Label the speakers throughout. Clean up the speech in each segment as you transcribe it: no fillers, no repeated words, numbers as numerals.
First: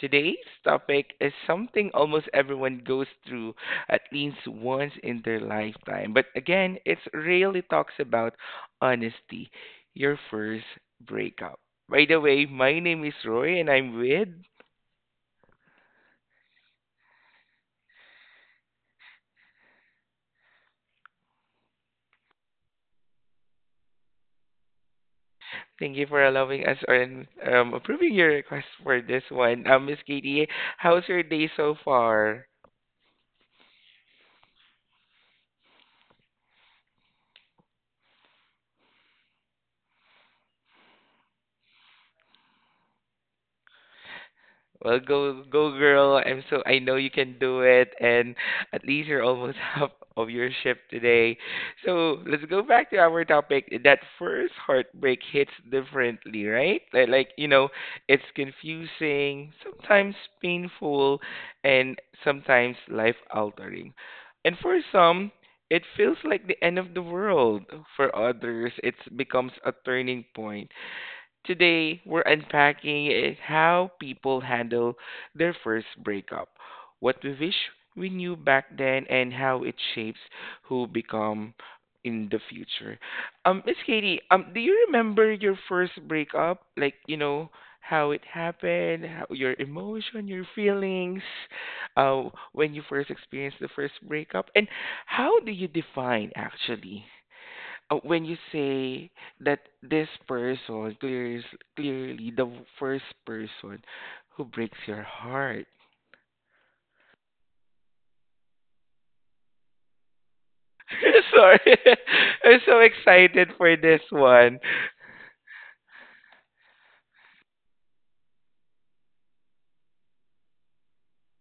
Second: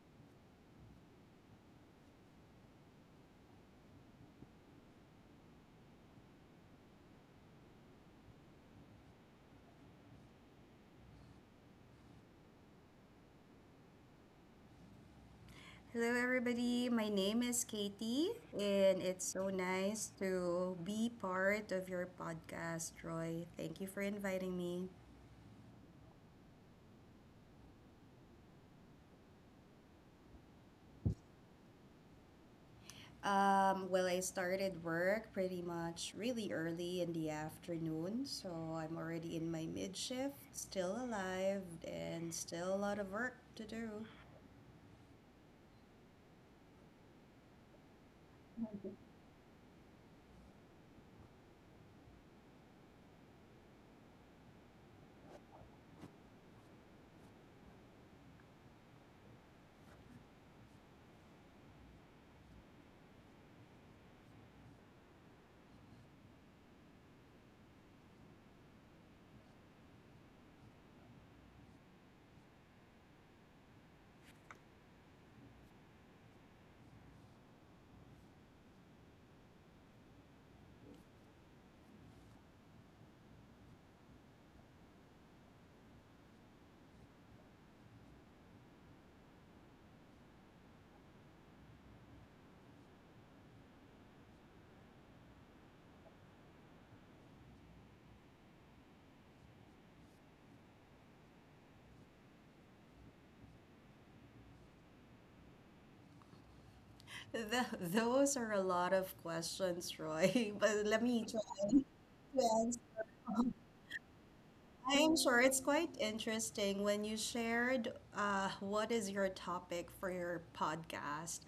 Speaker 1: Today's topic is something almost everyone goes through at least once in their lifetime. But again, it really talks about honesty, your first breakup. By the way, my name is Roy, and I'm with.
Speaker 2: Hello, everybody. My name is Katie, and it's so nice to be part of your podcast, Roy. Thank you for inviting me.
Speaker 1: Thank you for allowing us and approving your request for this one. Miss Katie, how's your day so far?
Speaker 2: Well, I started work pretty much really early in the afternoon, so I'm already in my mid shift, still alive, and still a lot of work to do.
Speaker 1: Well, go girl. I'm so I know you can do it and at least you're almost half of your shift today. So, let's go back to our topic. That first heartbreak hits differently, right? Like, it's confusing, sometimes painful, and sometimes life-altering. And for some, it feels like the end of the world. For others, it becomes a turning point. Today, we're unpacking is how people handle their first breakup, what we wish we knew back then, and how it shapes who become in the future. Miss Katie, do you remember your first breakup? How it happened, how, your emotion, your feelings, uh, when you first experienced the first breakup, and how do you define actually? When you say that this person clears clearly the first person who breaks your heart.
Speaker 2: Those are a lot of questions, Roy, but let me
Speaker 1: Sorry,
Speaker 2: try.
Speaker 1: I'm
Speaker 2: Yes.
Speaker 1: so excited for this one.
Speaker 2: I'm sure it's quite interesting when you shared what is your topic for your podcast.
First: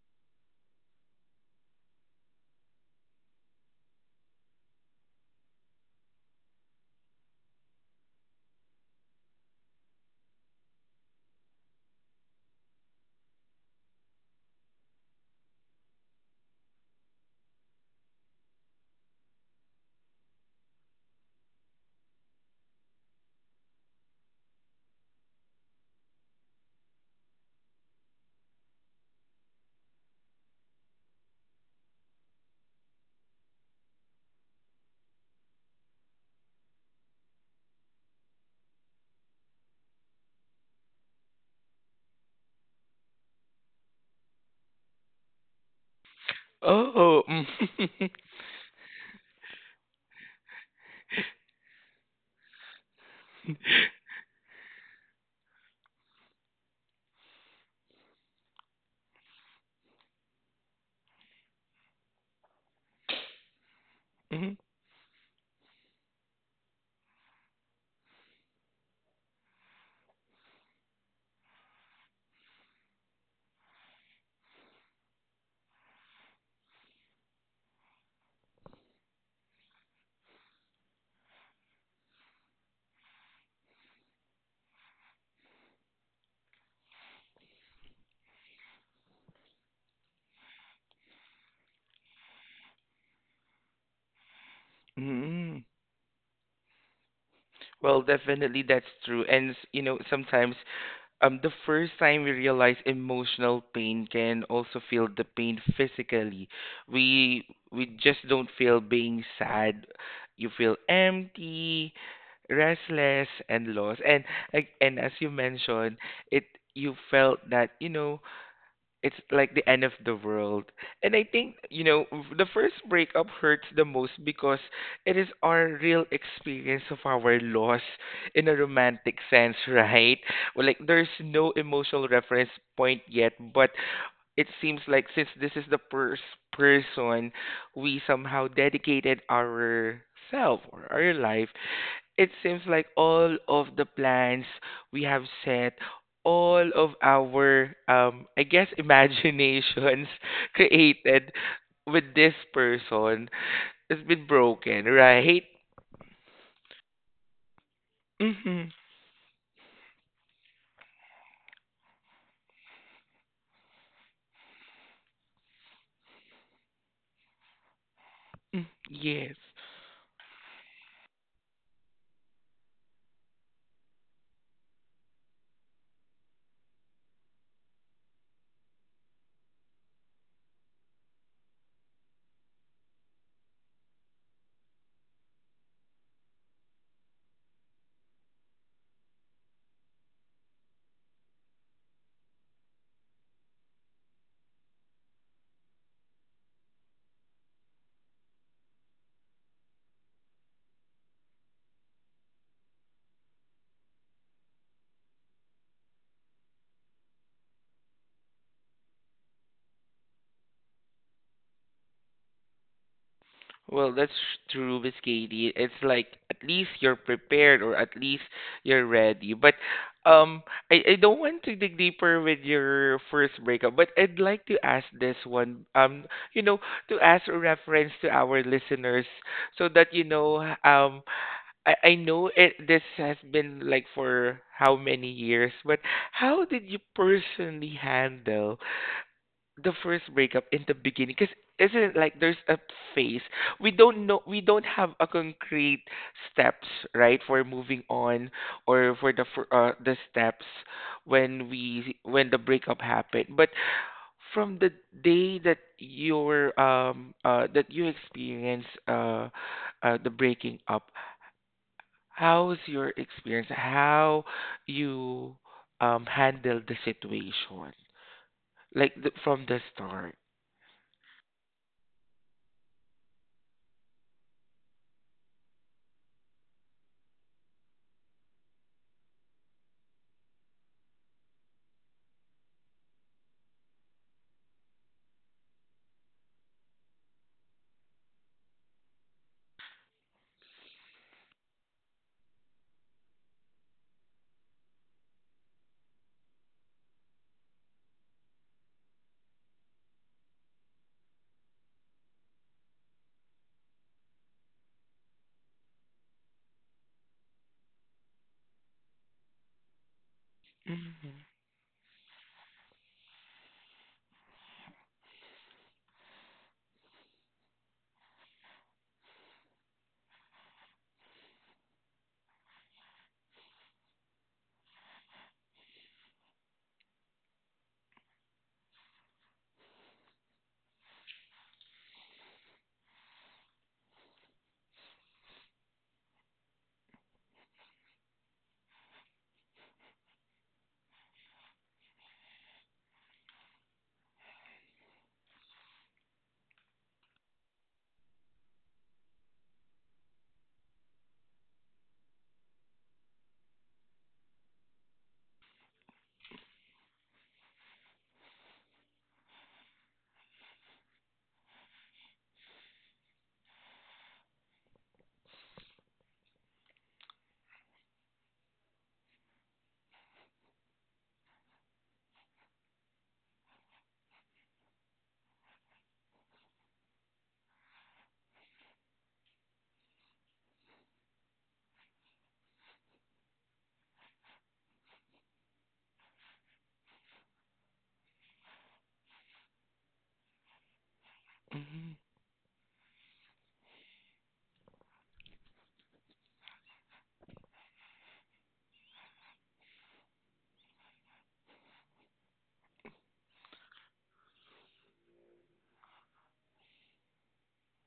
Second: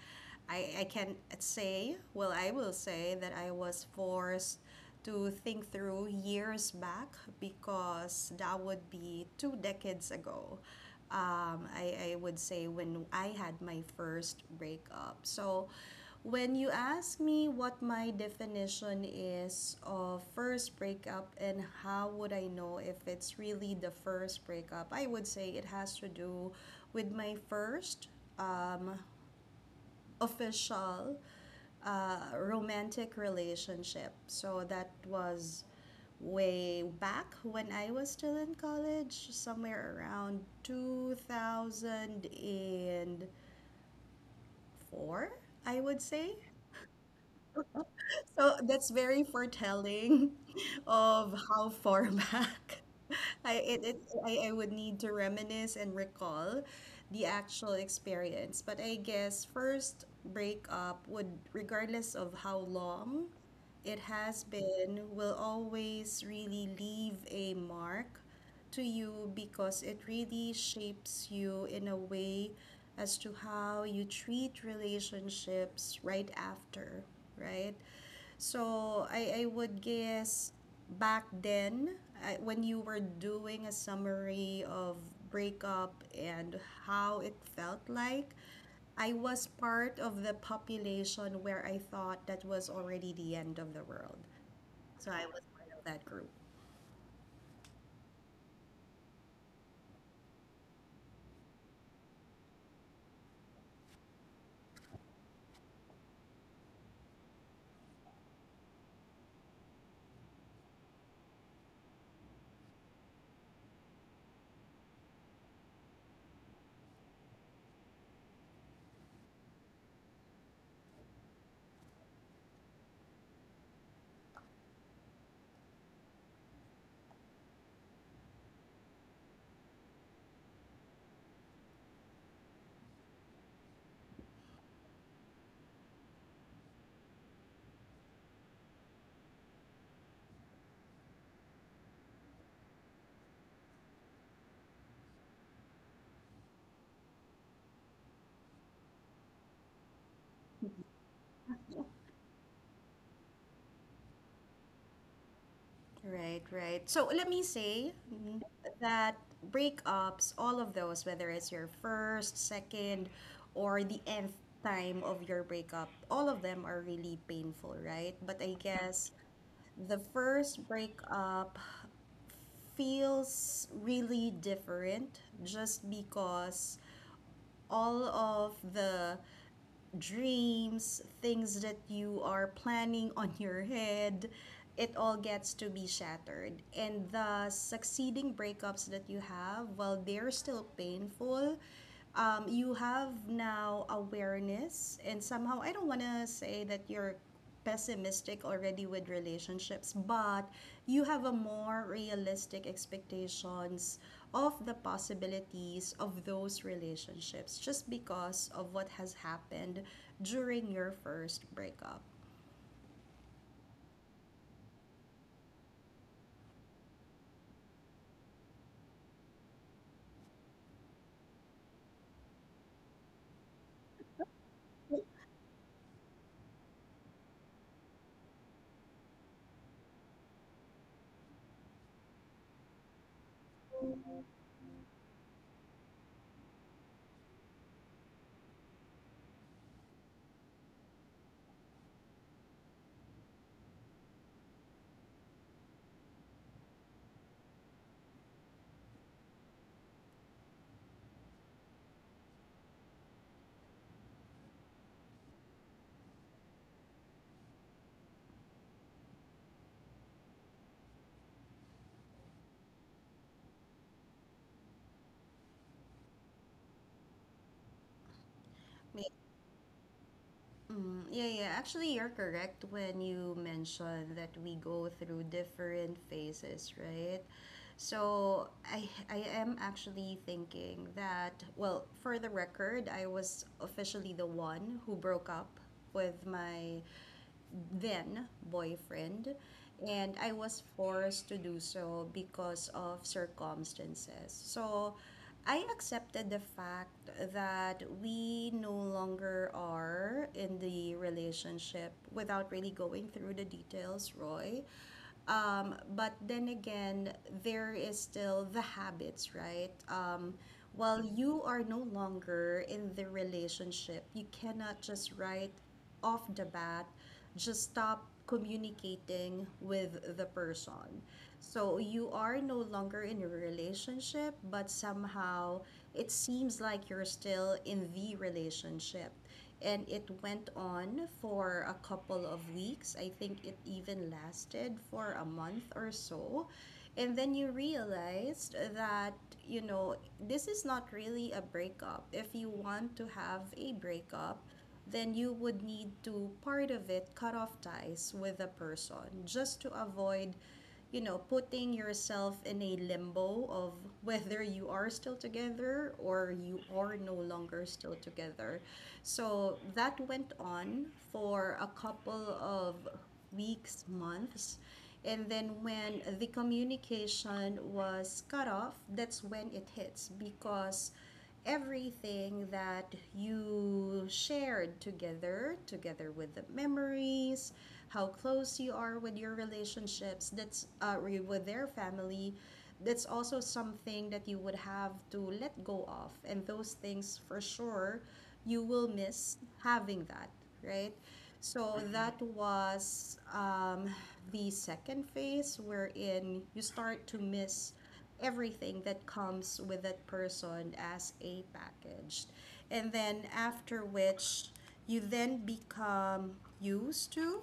Speaker 2: I can say, well, I will say that I was forced to think through years back because that would be two decades ago. I would say when I had my first breakup. So, when you ask me what my definition is of first breakup and how would I know if it's really the first breakup, I would say it has to do with my first um, official romantic relationship. So that was way back when I was still in college, somewhere around 2004, I would say.
Speaker 1: Oh,
Speaker 2: So that's very foretelling of how far back I it, it I would need to reminisce and recall the actual experience. But I guess first breakup would, regardless of how long it has
Speaker 1: mm.
Speaker 2: been, will always really leave a mark to you, because it really shapes you in a way as to how you treat relationships right after, right? So I would guess, back then, when you were doing a summary of breakup and how it felt like, I was part of the population where I thought that was already the end of the world. So I was
Speaker 1: Mhm.
Speaker 2: part of that group.
Speaker 1: Well, definitely that's true. And sometimes the first time we realize emotional pain can also feel the pain physically. We we just don't feel being sad. You feel empty, restless, and lost. And like and as you mentioned, it you felt that it's like the end of the world. And I think, the first breakup hurts the most because it is our real experience of our loss in a romantic sense, right? Well, like there's no emotional reference point yet, but it seems like since this is the first person we somehow dedicated ourself or our life it seems like all of the plans we have set, all of our, I guess, imaginations created with this person has been broken, right?
Speaker 2: Right, right. So let me say
Speaker 1: Hmm.
Speaker 2: that breakups, all of those, whether it's your first, second, or the nth time of your breakup, all of them are really painful, right? But I guess
Speaker 1: Yes.
Speaker 2: the first breakup feels really different just because all of the dreams, things that you are planning on your head, it all gets to be shattered. And the succeeding breakups that you have, while they're still painful, you have now awareness, and somehow I don't want to say that you're pessimistic already with relationships, but you have a more realistic expectations of the possibilities of those relationships, just because of what has happened during your first breakup.
Speaker 1: Well, that's true, Miss Katie. It's like at least you're prepared or at least you're ready. But um, I don't want to dig deeper with your first breakup, but I'd like to ask this one, you know, to ask a reference to our listeners so that, you know, um, I know it, this has been like for how many years, but how did you personally handle? The first breakup in the beginning because isn't it like there's a phase we don't know we don't have a concrete steps right for moving on or for the steps when we when the breakup happened but from the day that your that you experience the breaking up how's your experience how you handle the situation like the,
Speaker 2: May-
Speaker 1: from the start.
Speaker 2: Mm, yeah, yeah. Actually, you're correct when you mention that we go through different phases, right? So I am actually thinking that, well, for the record, I was officially the one who broke up with my then boyfriend, and I was forced to do so because of circumstances. So I accepted the fact that we no longer are in the relationship without really going through the details, Roy. But then again, there is still the habits, right? While
Speaker 1: Mhm.
Speaker 2: you are no longer in the relationship, you cannot just write off the bat just stop communicating with the person. So you are no longer in a relationship, but somehow it seems like you're still in the relationship. And it went on for a couple of weeks. I think it even lasted for a month or so. And then you realized that, this is not really a breakup. If you want to have a breakup, then you would need to part of it cut off ties with the person, just to avoid putting yourself in a limbo of whether you are still together or you are no longer still together. So that went on for a couple of weeks, months. And then when the communication was cut off, that's when it hits, because everything that you shared together, together with the memories, how close you are with your relationships, that's with their family. That's also something that you would have to let go of. And those things, for sure, you will miss having that, right? So
Speaker 1: Mhm.
Speaker 2: that was, the second phase wherein you start to miss everything that comes with that person as a package. And then after which you then become used to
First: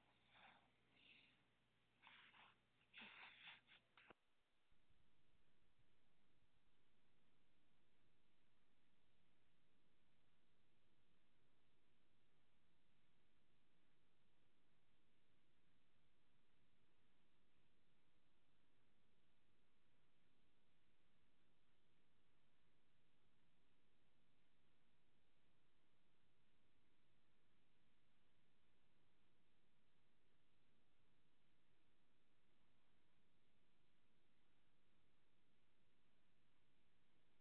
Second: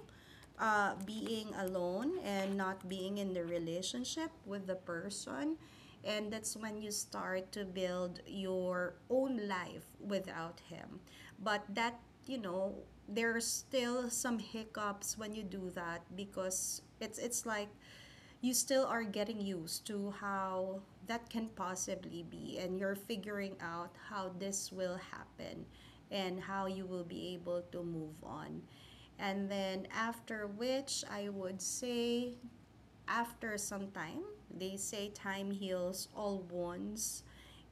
Speaker 2: being alone and not being in the relationship with the person. And that's when you start to build your own life without him. But that, you know, there's still some hiccups when you do that, because it's like you still are getting used to how that can possibly be, and you're figuring out how this will happen and how you will be able to move on. And then after which, I would say, after some time, they say time heals all wounds.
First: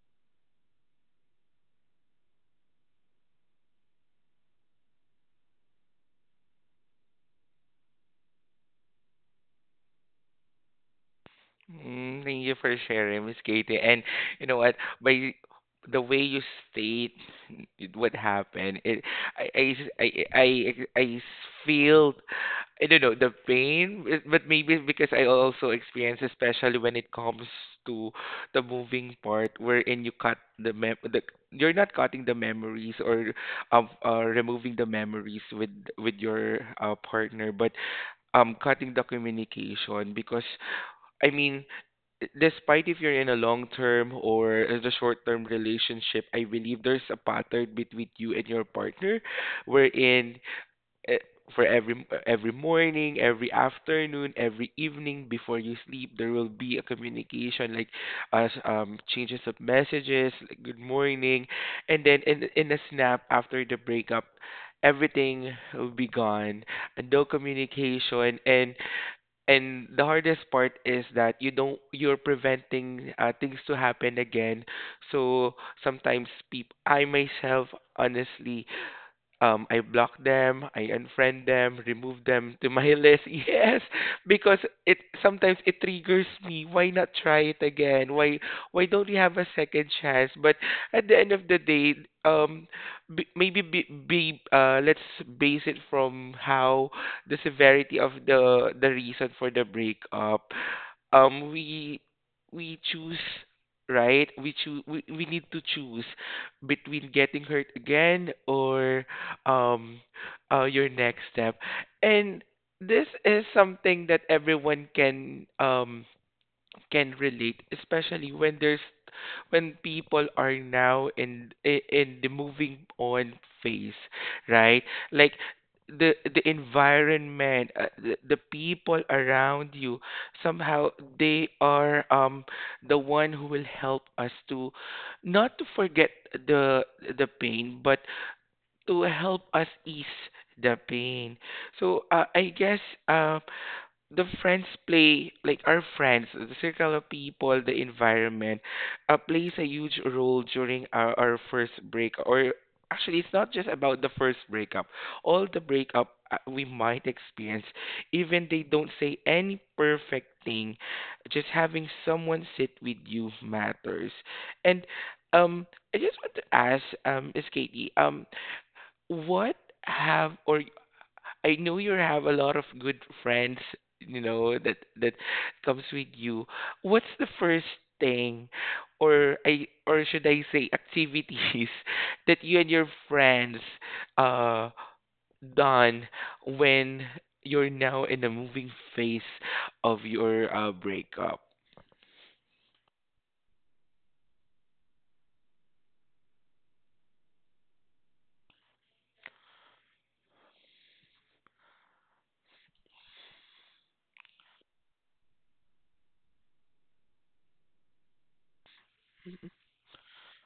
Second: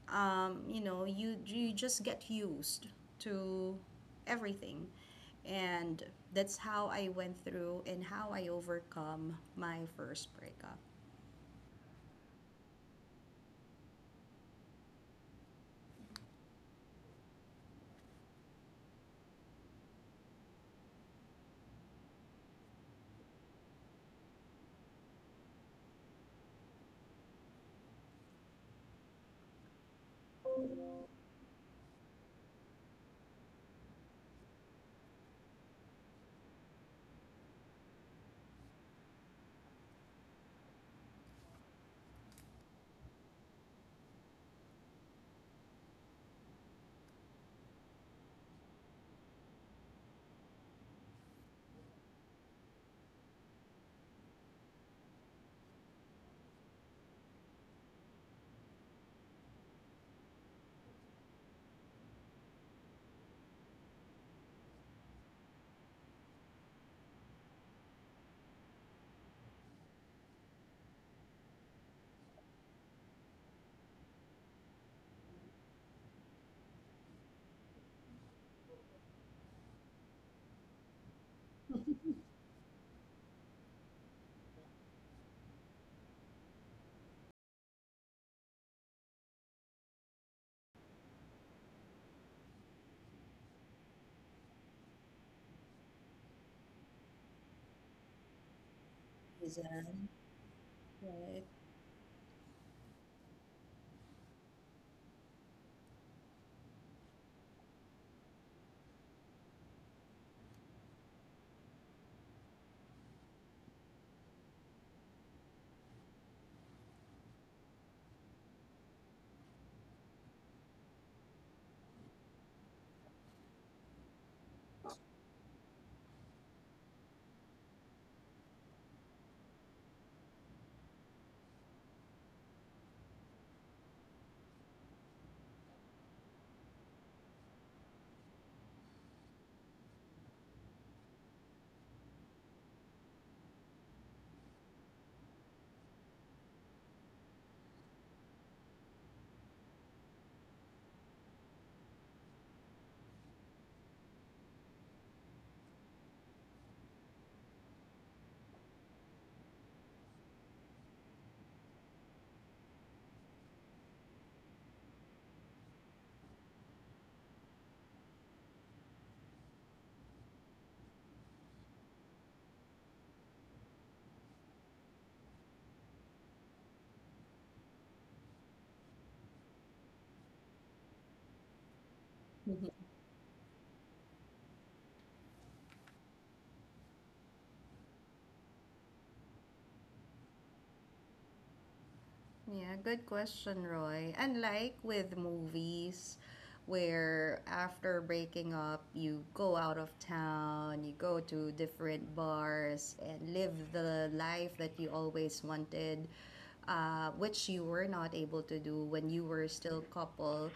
Speaker 2: You just get used to everything, and that's how I went through and how I overcome my first breakup.
Speaker 1: Mm, thank you for sharing, Miss Katie. And you know what? By the way you state it- what happened, it I I s- I I, I I s- feel I don't know the pain, but maybe it's because I also experience, especially when it comes to the moving part, wherein you cut the you're not cutting the memories or removing the memories with your partner, but cutting the communication because I mean, despite if you're in a long term or as a short term relationship, I believe there's a pattern between you and your partner wherein eh, for every morning, every afternoon, every evening before you sleep, there will be a communication like as changes of messages, like good morning, and then in a snap after the breakup, everything will be gone, no communication, and the hardest part is that you don't you're preventing things to happen again. So sometimes peop I myself honestly I block them, I unfriend them, remove them to my list. Yes, because it sometimes it triggers me. Why not try it again? Why don't we have a second chance? But at the end of the day, um, maybe be let's base it from how the severity of the reason for
Speaker 2: Is
Speaker 1: the
Speaker 2: that
Speaker 1: breakup
Speaker 2: right?
Speaker 1: um we we choose right we choose we need to choose between getting hurt again or um your next step and this is something that everyone can relate, especially when there's when people are now in the moving on phase, right? Like the environment, the people around you, somehow they are the one who will help us to not to forget the the pain, but to help us ease the pain. So I guess uh, the friends play like our friends the circle of people the environment plays a huge role during our first break or actually it's not just about the first breakup all the breakup we might experience even they don't say any perfect thing just having someone sit with you matters and um I just want to ask is Katie what have or I know you have a lot of good friends, you know, that that comes with you. What's the first thing or I or should I say activities that you and your friends uh done when you're now in the moving phase of your breakup?
Speaker 2: Yeah, good question, Roy. Unlike with movies, where after breaking up, you go out of town, you go to different bars, and live the life that you always wanted, which you were not able to do when you were still couple.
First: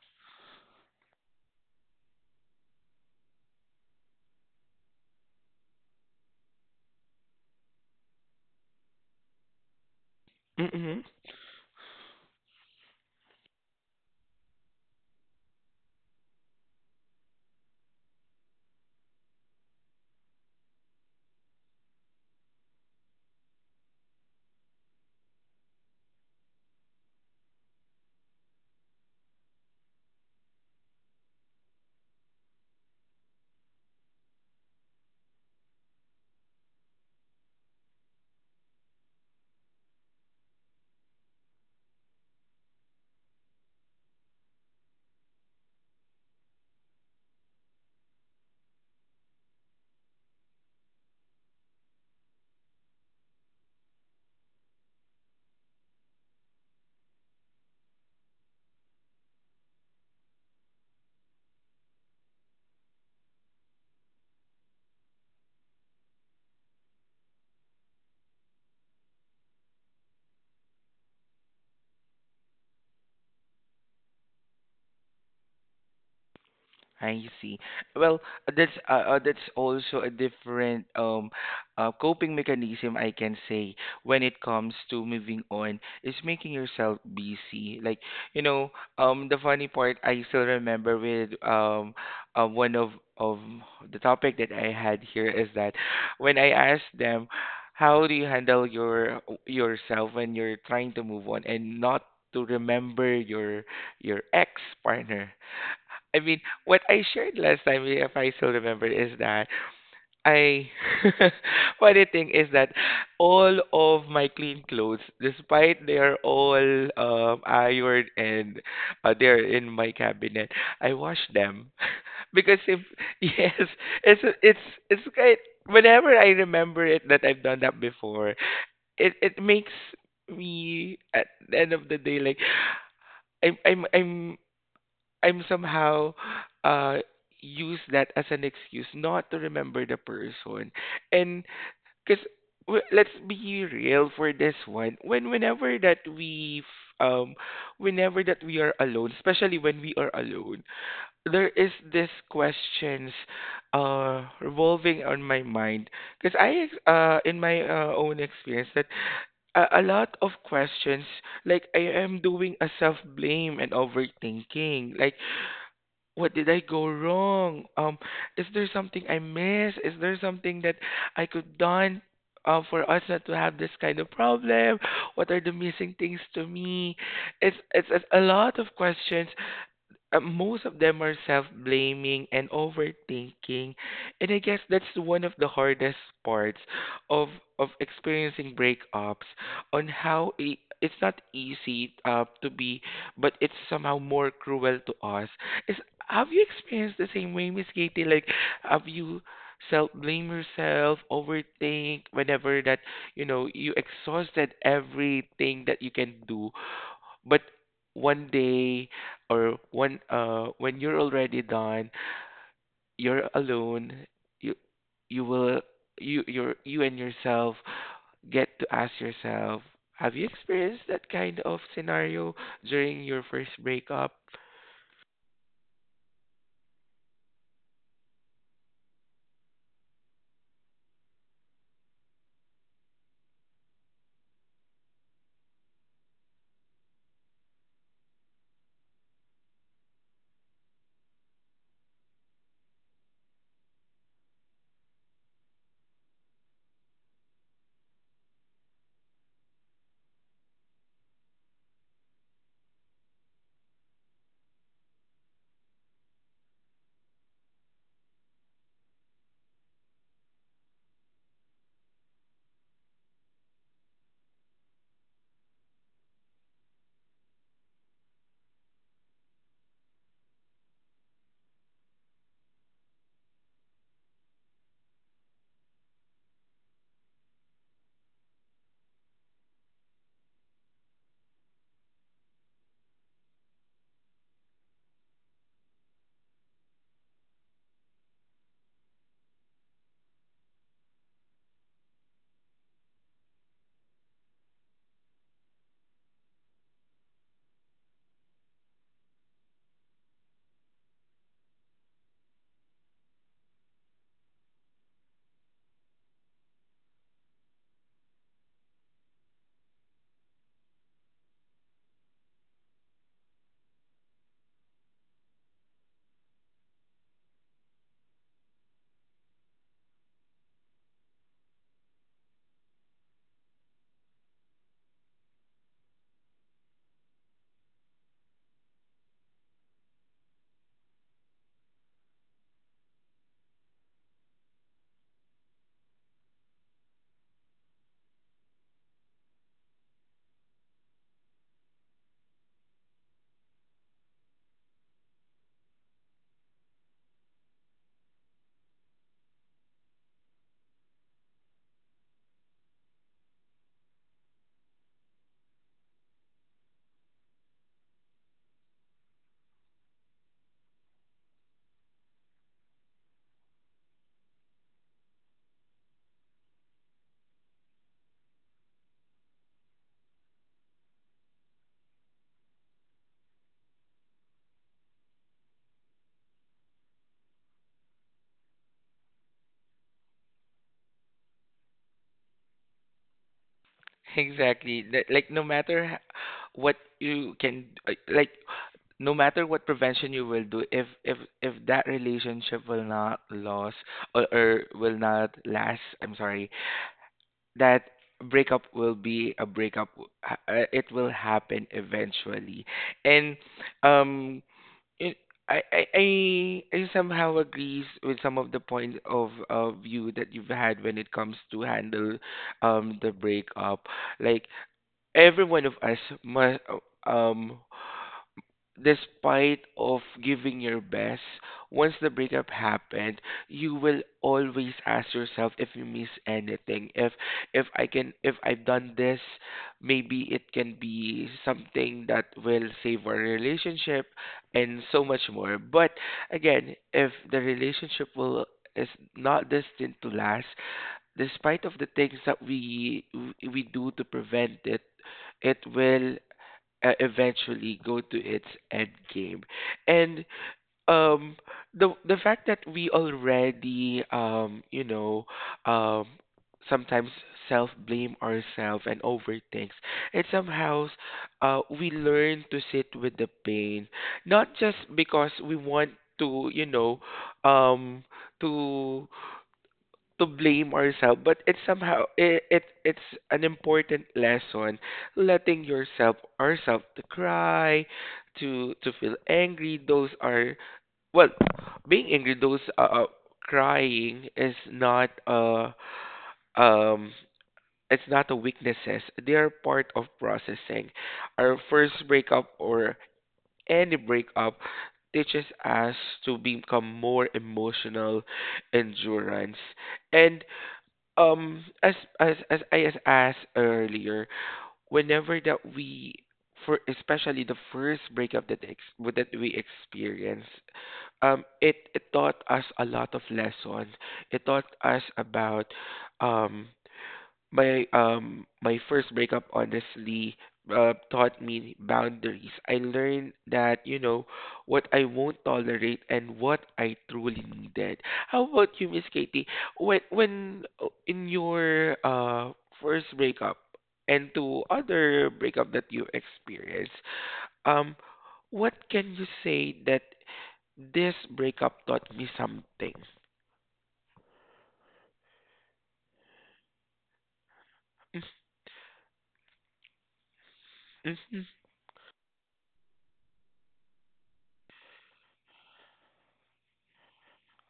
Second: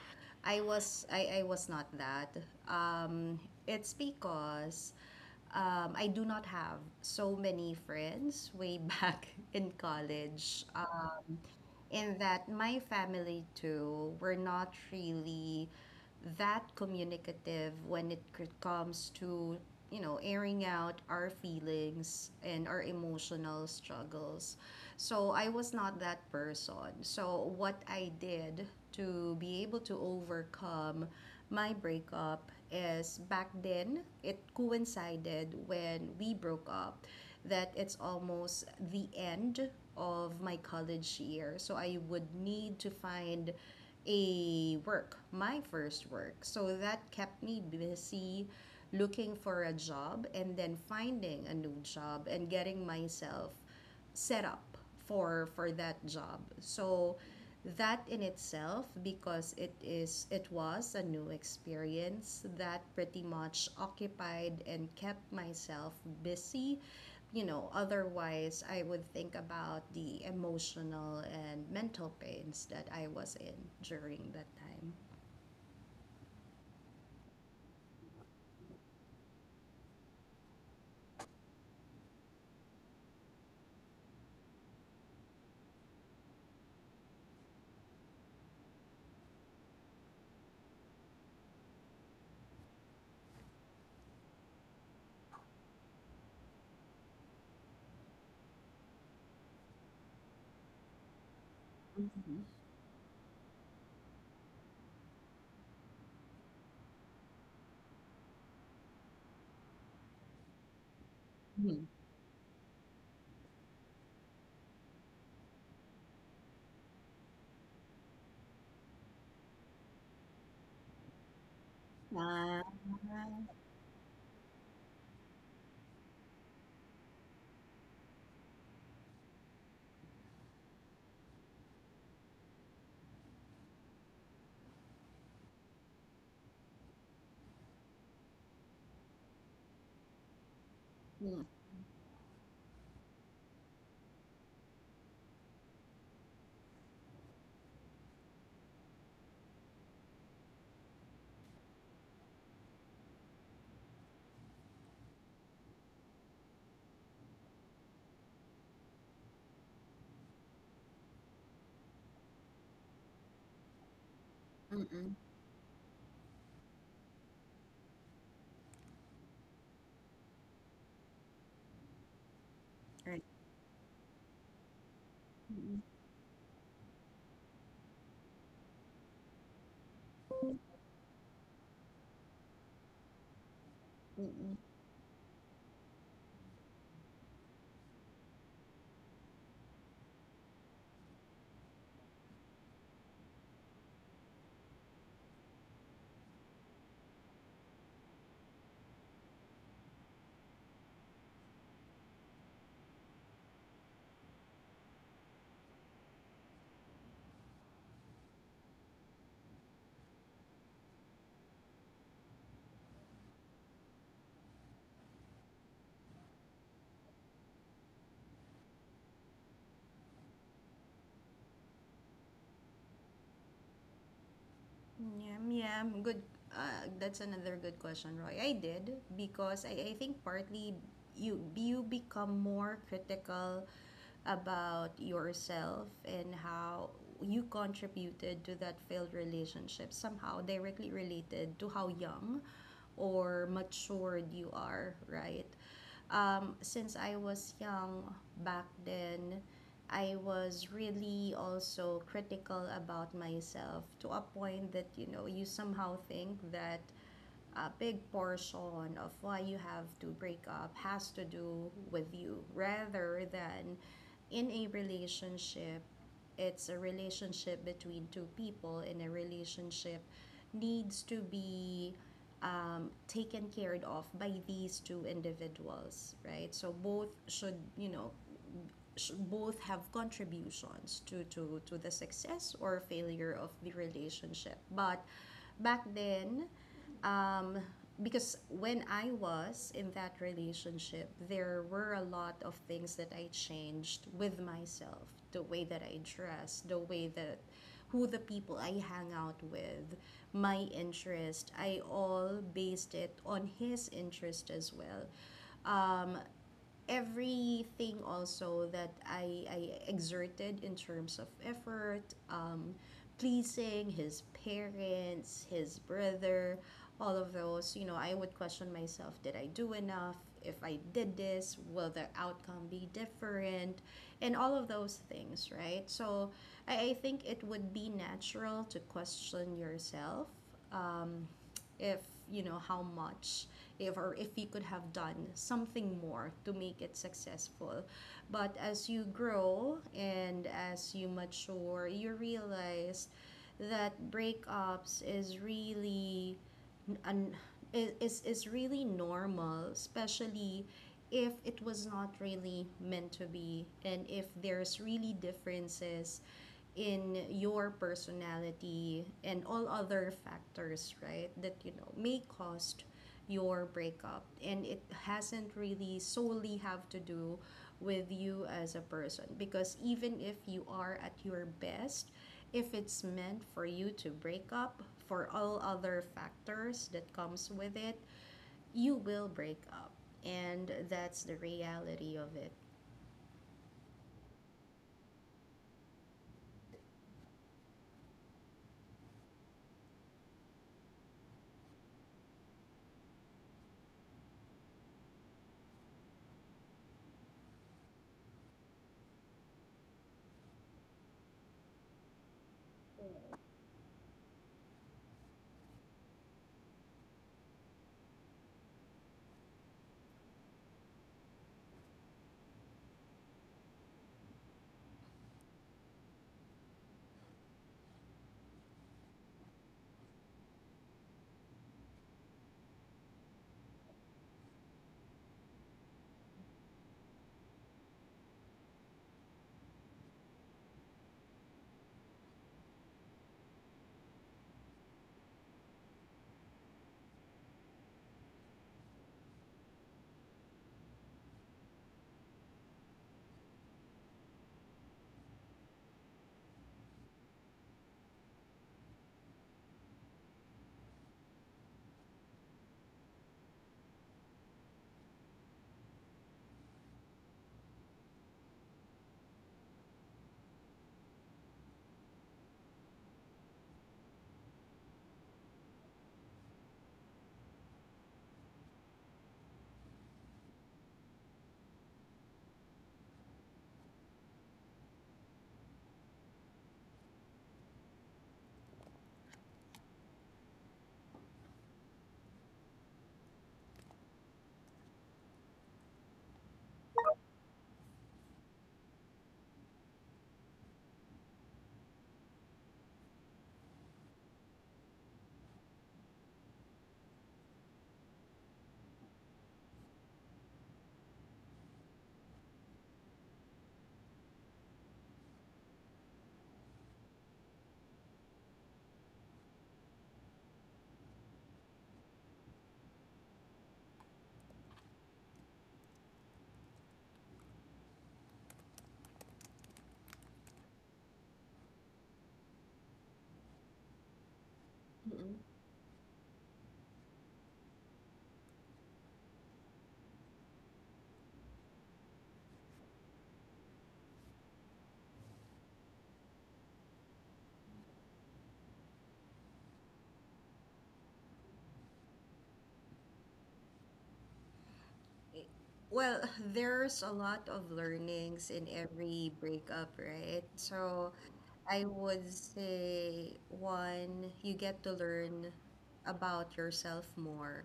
Speaker 2: I was not that. Um, it's because, I do not have so many friends way back in college,
Speaker 1: Mm-hmm.
Speaker 2: in that my family too were not really that communicative when it comes to airing out our feelings and our emotional struggles. So I was not that person. So what I did to be able to overcome my breakup is, back then, it coincided when we broke up that it's almost the end of my college year. So I would need to find a work, my first work. So that kept me busy looking for a job and then finding a new job and getting myself set up for that job. So that in itself, because it was a new experience, that pretty much occupied and kept myself busy. Otherwise I would think about the emotional and mental pains that I was in during that time.
Speaker 1: I see. Well, that's also a different coping mechanism I can say when it comes to moving on is making yourself busy. Like, you know, the funny part I still remember with one of the topic that I had here is that when I asked them how do you handle yourself when you're trying to move on and not
Speaker 2: Mm-hmm.
Speaker 1: to remember your ex partner. I mean, what I shared last time, if I still remember, is that I.
Speaker 2: Mm-hmm.
Speaker 1: Funny thing is that all of my clean clothes, despite they are all ironed and they're in my cabinet, I wash them because
Speaker 2: Ah,
Speaker 1: if yes, it's it's it's kind. Whenever I remember it that I've done that before, it makes me at the end of the day like I'm I'm I'm I'm somehow uh use that as an excuse not to remember the person.
Speaker 2: yeah.
Speaker 1: And because let's be real for this one, when whenever that we are alone, especially when we are alone, there is this questions revolving on my mind because in my own experience that a lot of questions like I am doing a self blame and overthinking like
Speaker 2: Mm-mm.
Speaker 1: what did I go wrong? Is there something I missed? Is there something that I could done for us
Speaker 2: Right.
Speaker 1: not to have this kind of problem? What are the
Speaker 2: Mm-mm.
Speaker 1: missing things to me? It's a lot of questions, most of them are self-blaming and overthinking and I
Speaker 2: Mm-mm.
Speaker 1: guess that's one of the hardest parts of of experiencing breakups on how it's not easy to be but it's somehow more cruel to us is have you experienced the same way Miss Katie? Like have you self blame yourself overthink whenever that you know you exhausted everything that you can do but one day or when you're already done, you're alone, you you will you and yourself get to ask yourself, have you experienced that kind of scenario during your first breakup?
Speaker 2: Yum, yum. Good. That's another good question, Roy. I did, because I think partly you become more critical about yourself, and how you contributed to that failed relationship somehow directly related to how young or matured you are, right? Since I was young back then, I was really also critical about myself, to a point that you somehow think that a big portion of why you have to break up has to do with you, rather than, in a relationship, it's a relationship between two people, and a relationship needs to be taken care of by these two individuals, right? So both should, both have contributions to the success or failure of the relationship. But back then, um, because when I was in that relationship, there were a lot of things that I changed with myself, the way that I dress, the way that, who the people I hang out with, my interest. I all based it on his interest as well. Um, Everything also that I exerted in terms of effort, um, pleasing his parents, his brother, all of those, I would question myself, did I do enough? If I did this, will the outcome be different? And all of those things, right? So I think it would be natural to question yourself. Um, if you know how much, if or if we could have done something more to make it successful. But as you grow and as you mature, you realize that breakups is really un, is really normal, especially if it was not really meant to be, and if there's really differences in your personality and all other factors, right? That may cause your breakup, and it hasn't really solely have to do with you as a person, because even if you are at your best, if it's meant for you to break up, for all other factors that comes with it, you will break up. And that's the reality of it.
Speaker 1: Exactly. Like no matter h- what you can like no matter what prevention you will do if if that relationship will not last or will not last, I'm sorry, that breakup will be a breakup it will happen eventually and um it, I somehow agrees with some of the points of view that you've had when it comes to handle the breakup like every one of us must um despite of giving your best once the breakup happened you will always ask yourself if you miss anything if I can if I've done this maybe it can be something that will save our relationship and so much more but again if the relationship will is not destined to last despite of the things that we do to prevent it it will eventually go to its end game. And um, the fact that we already you know um, sometimes self blame ourselves and overthink, and somehow we learn to sit with the pain, not just because we want to you know um, to to blame ourselves, but it's somehow it it's an important lesson. Letting yourself ourselves to cry, to feel angry. Those are well, being angry. Those crying is not um it's not a weaknesses. They are part of processing. Our first breakup or any breakup teaches us to become more emotional endurance and um as as I as asked earlier, whenever that we for especially the first breakup that that we experienced, it taught us a lot of lessons. It taught us about um my first breakup honestly taught me boundaries. I learned that, you know, what I won't
Speaker 2: Mm-mm.
Speaker 1: tolerate and what I truly needed. How about you, Miss Katie? When in your first breakup and to other breakup that you experienced, um what can you say that this breakup taught me something?
Speaker 2: Well, there's a lot of
Speaker 1: Mm-hmm.
Speaker 2: learnings in every breakup, right? So
Speaker 1: Mm-hmm,
Speaker 2: I would say, one, you get to learn about yourself more,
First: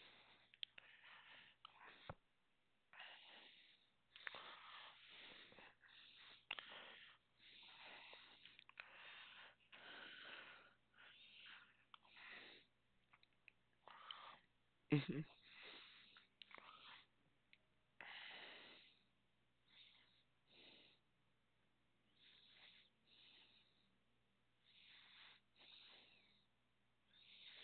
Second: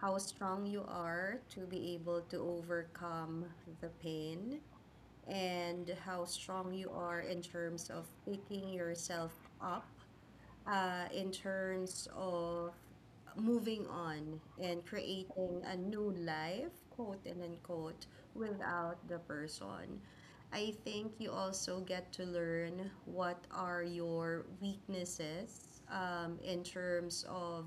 Speaker 2: how strong you are to be able to overcome the pain, and how strong you are in terms of picking yourself up, in terms of moving on and
Speaker 1: mm-hmm,
Speaker 2: creating a new life, quote and unquote, without the person. I think you also get to learn what are your weaknesses, in terms of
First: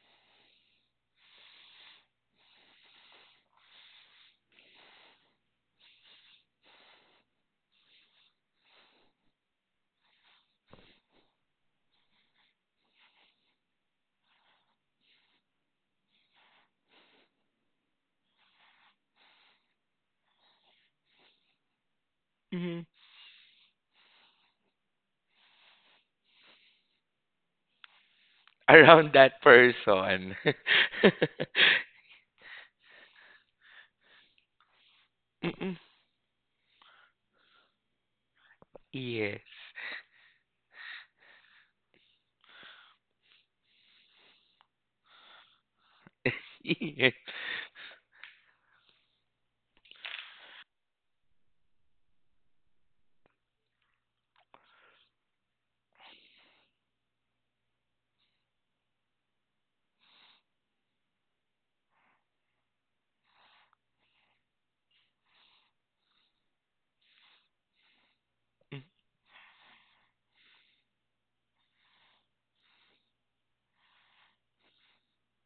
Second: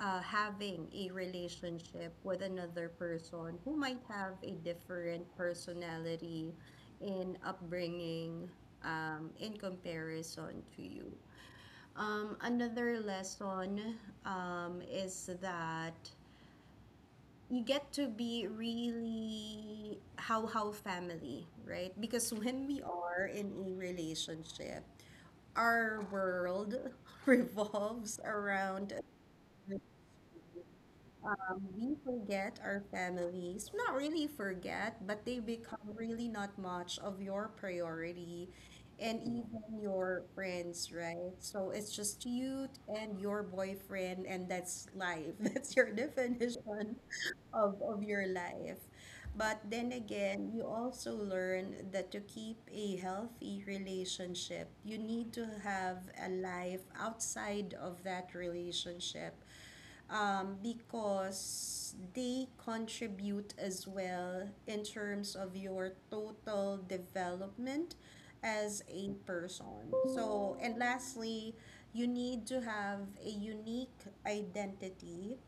Speaker 2: having a relationship with another person who might have a different personality in upbringing, in comparison to you. Another lesson, is that you get to be really how family, right? Because when we
Speaker 1: mm-hmm.
Speaker 2: are in a relationship, our world revolves around,
Speaker 1: Around that person.
Speaker 2: we forget our families. Not really forget, but they
Speaker 1: Mm-mm.
Speaker 2: become really not much of your priority, and
Speaker 1: Yes.
Speaker 2: even your friends, right? So it's just you and your boyfriend, and that's life. That's your definition
Speaker 1: Yes.
Speaker 2: of your life. But then again, you also learn that to keep a healthy relationship, you need to have a life outside of that relationship, because they contribute as well in terms of your total development as
Speaker 1: Mm-mm.
Speaker 2: a person. So, and lastly, you need to have a unique identity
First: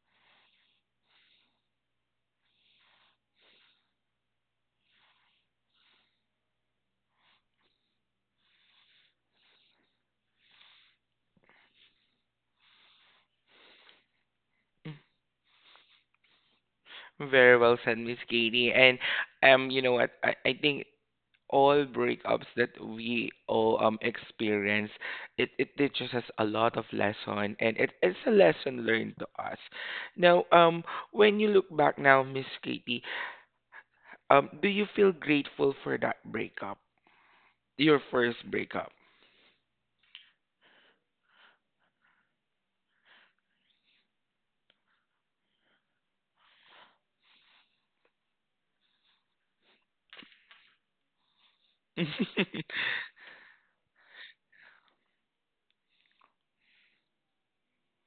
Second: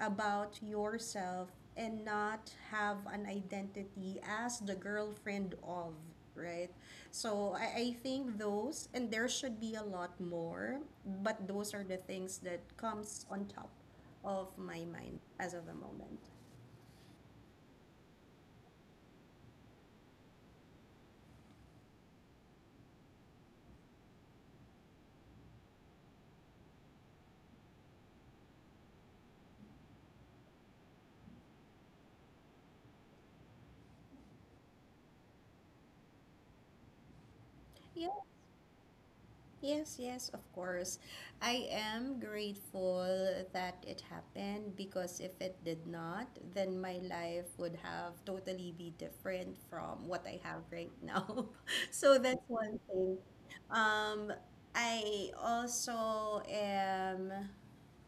Speaker 2: about yourself and not have an identity as the girlfriend of, right? So I think those, and there should be a lot more, but those are the things that comes on top of my mind as of the moment.
Speaker 1: Very well said, Miss Katie. And you know what? I think all breakups that we all experience, it teaches us a lot of lesson and it's a lesson learned to us. Now, when you look back now, Miss Katie, do you feel grateful for that breakup? Your
Speaker 2: Yeah.
Speaker 1: first breakup?
Speaker 2: Yes, yes, of course. I am grateful that it happened because if it did not, then my life would have totally be different from what I have right now. So that's one thing. Um, I also am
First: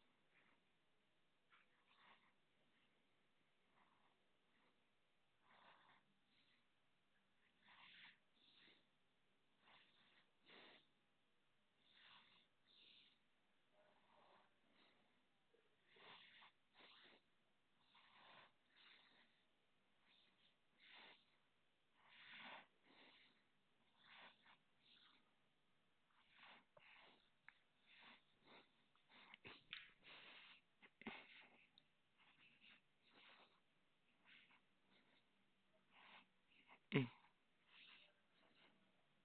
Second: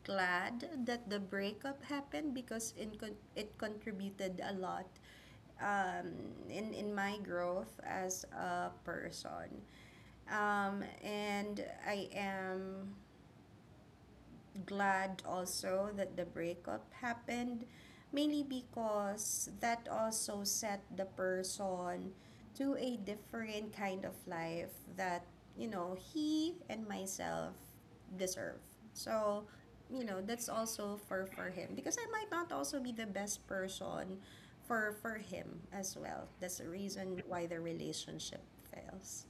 Speaker 2: glad that the breakup happened because it contributed a lot, um, in my growth as a person. And I am glad also that the breakup happened, mainly because that also set the person to a different kind of life that, you know, he and myself deserve. So, you know, that's also for him because I might not also be the best person for him as well. That's the reason why the relationship fails.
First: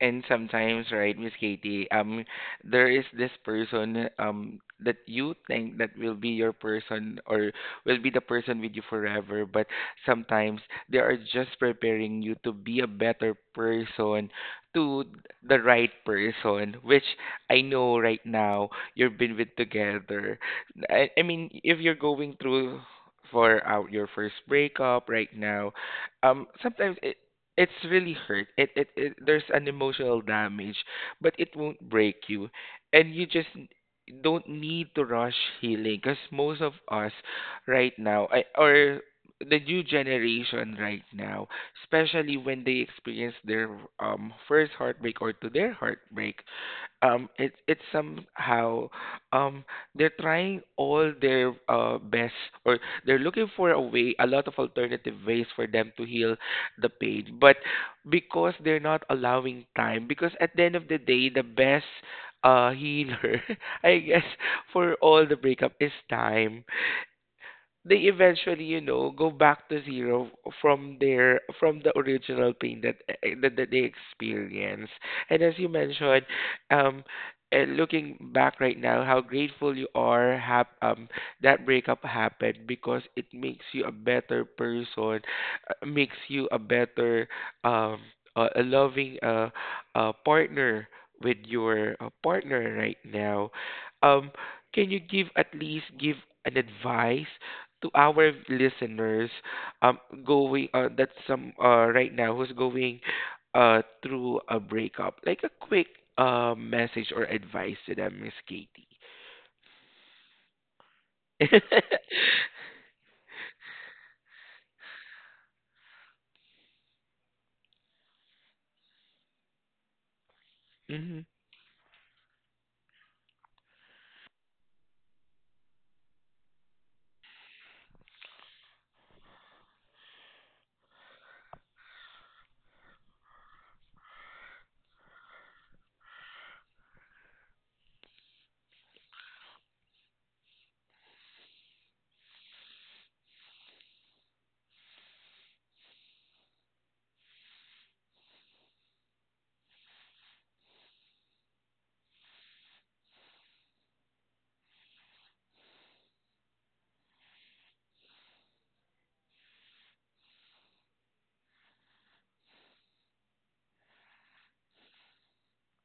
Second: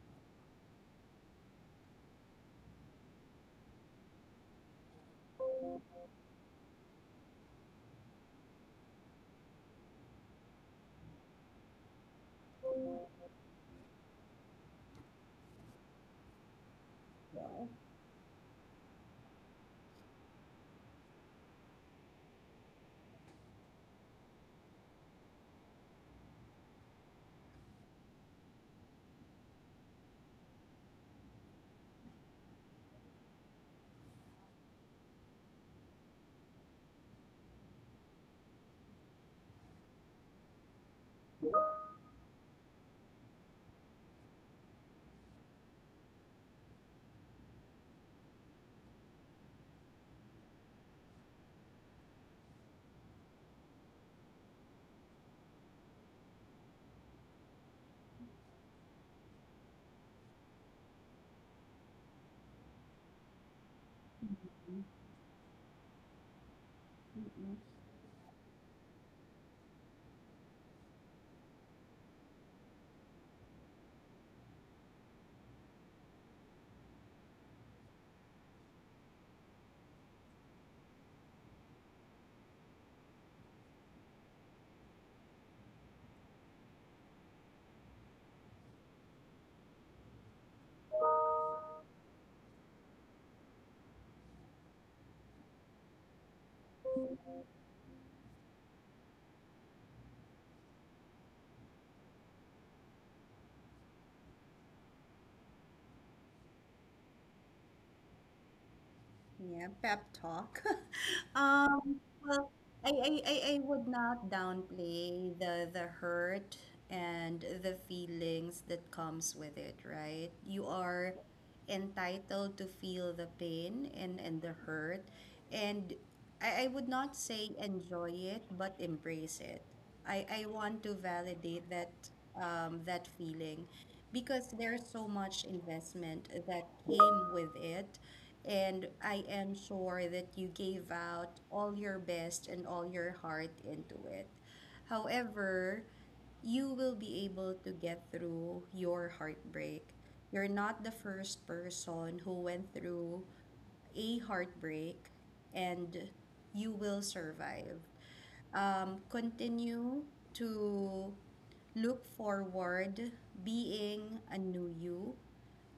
Speaker 1: And sometimes, right, Miss Katie, there is this person that you think that will be your person or will be the person with you forever, but sometimes they are just preparing you to be a better person to the right person, which I know right now you've been with together. I mean, if you're going through for out your first breakup right now, sometimes it, it's really hurt. It there's an emotional damage, but it won't break you, and you just don't need to rush healing. Cause most of us right now, I, or the new generation right now, especially when they experience their first heartbreak or to their heartbreak, it's somehow um they're trying all their best or they're looking for a way a lot of alternative ways for them to heal the pain but because they're not allowing time because at the end of the day the best healer I guess for all the breakup is time. They eventually, you know, go back to zero from their from the original pain that that they experience. And as you mentioned, um, looking back right now, how grateful you are that breakup happened because it makes you a better person, makes you a better um a loving partner with your partner right now. Um, can you give at least give an advice to our listeners um going that's some right now who's going through a breakup, like a quick message or advice to them, Miss Katie?
Speaker 2: Yeah, pep talk. Um, well, I would not downplay the hurt and the feelings that comes with it, right? You
Speaker 1: Mm-hmm.
Speaker 2: are entitled to feel the pain and the hurt. And I would not say enjoy it, but embrace it. I want to validate that, that feeling because there's so much investment that came with it. And I am sure that you gave out all your best and all your heart into it. However, you will be able to get through your heartbreak. You're not the first person who went through a heartbreak and you will survive. Continue to look forward being a new you.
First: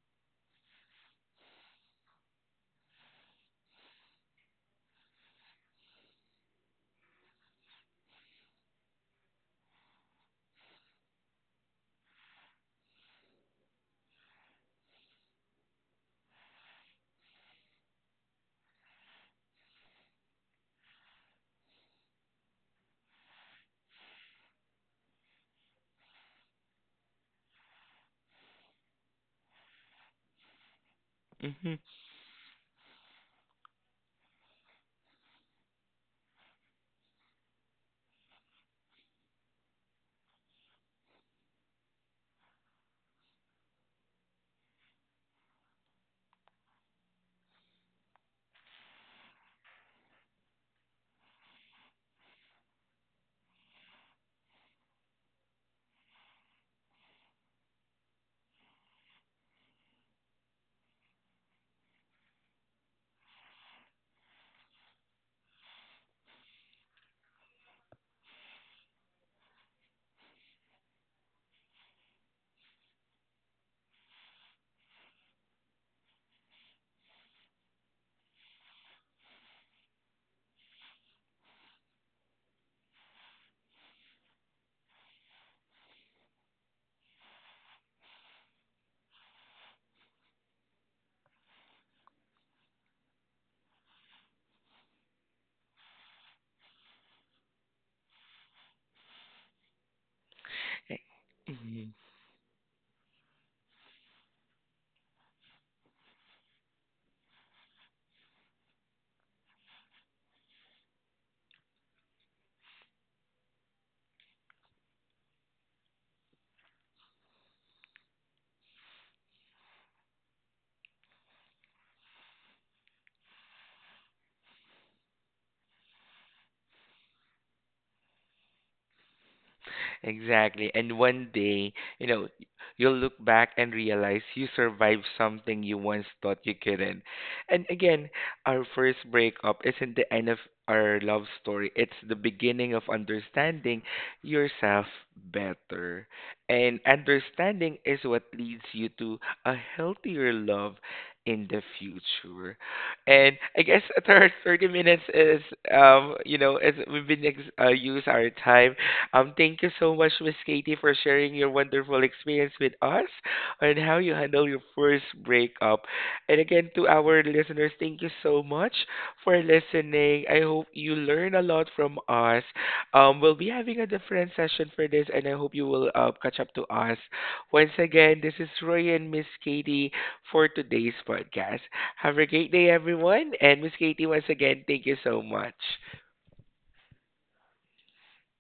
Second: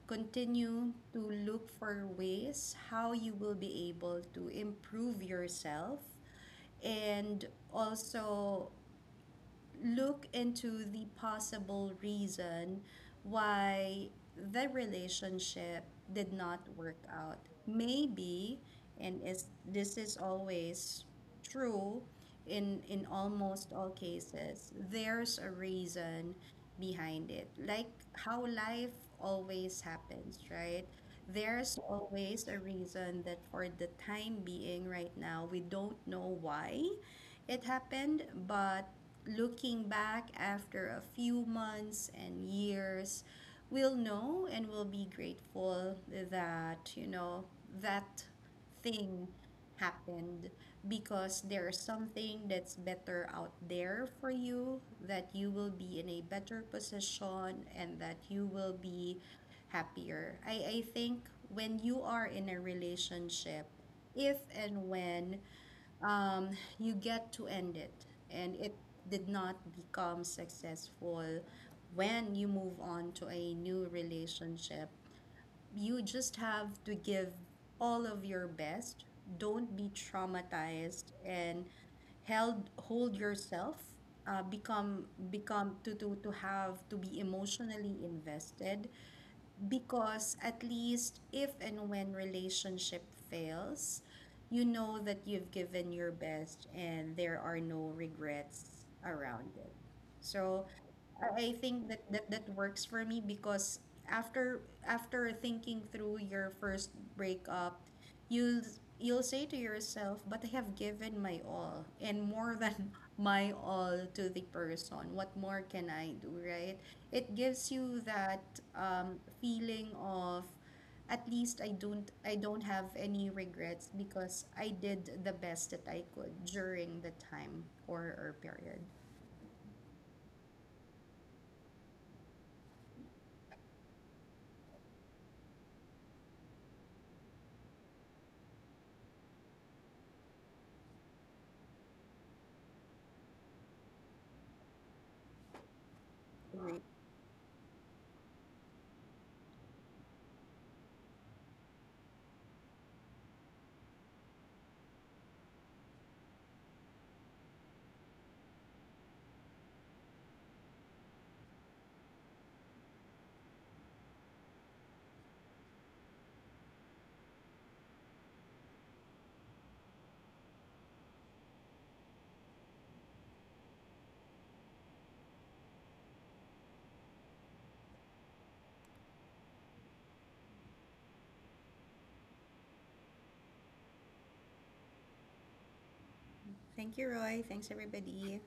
Speaker 2: Continue to look for ways how you will be able to improve yourself and also look into the possible reason why the relationship did not work out. Maybe, and is this is always true in almost all cases, there's a reason behind it. Like how life always happens, right? There's always a reason that for the time being right now, we don't know why it happened, but looking back after a few months and years, we'll know and we'll be grateful that, you know, that thing happened because there's something that's better out there for you that you will be in a better position and that you will be happier. I think when you are in a relationship, if and when um, you get to end it and it did not become successful when you move on to a new relationship you just have to give all of your best. Don't be traumatized and held hold yourself. Become become to have to be emotionally invested because at least if and when relationship fails you know that you've given your best and there are no regrets around it so I
Speaker 1: Hey,
Speaker 2: I think
Speaker 1: mm-hmm.
Speaker 2: that works for me because after after thinking through your first breakup, you'll you'll say to yourself, "But I have given my all and more than my all to the person. What more can I do, right?" It gives you that feeling of at least I don't have any regrets because I did the best that I could during the time or period.
Speaker 1: Exactly. And one day, you know, you'll look back and realize you survived something you once thought you couldn't. And again, our first breakup isn't the end of our love story, it's the beginning of understanding yourself better.
Speaker 2: Right.
Speaker 1: And understanding is what leads you to a healthier love in the future. And I guess a 30 minutes is, you know, as we've been use our time, thank you so much, Miss Katie, for sharing your wonderful experience with us on how you handle your first breakup. And again, to our listeners, thank you so much for listening. I hope you learn a lot from us. We'll be having a different session for this, and I hope you will catch up to us. Once again, this is Roy and Miss Katie for today's podcast. Have a great day, everyone. And Miss Katie, once again, thank you so much.
Speaker 2: Thank you, Roy. Thanks, everybody.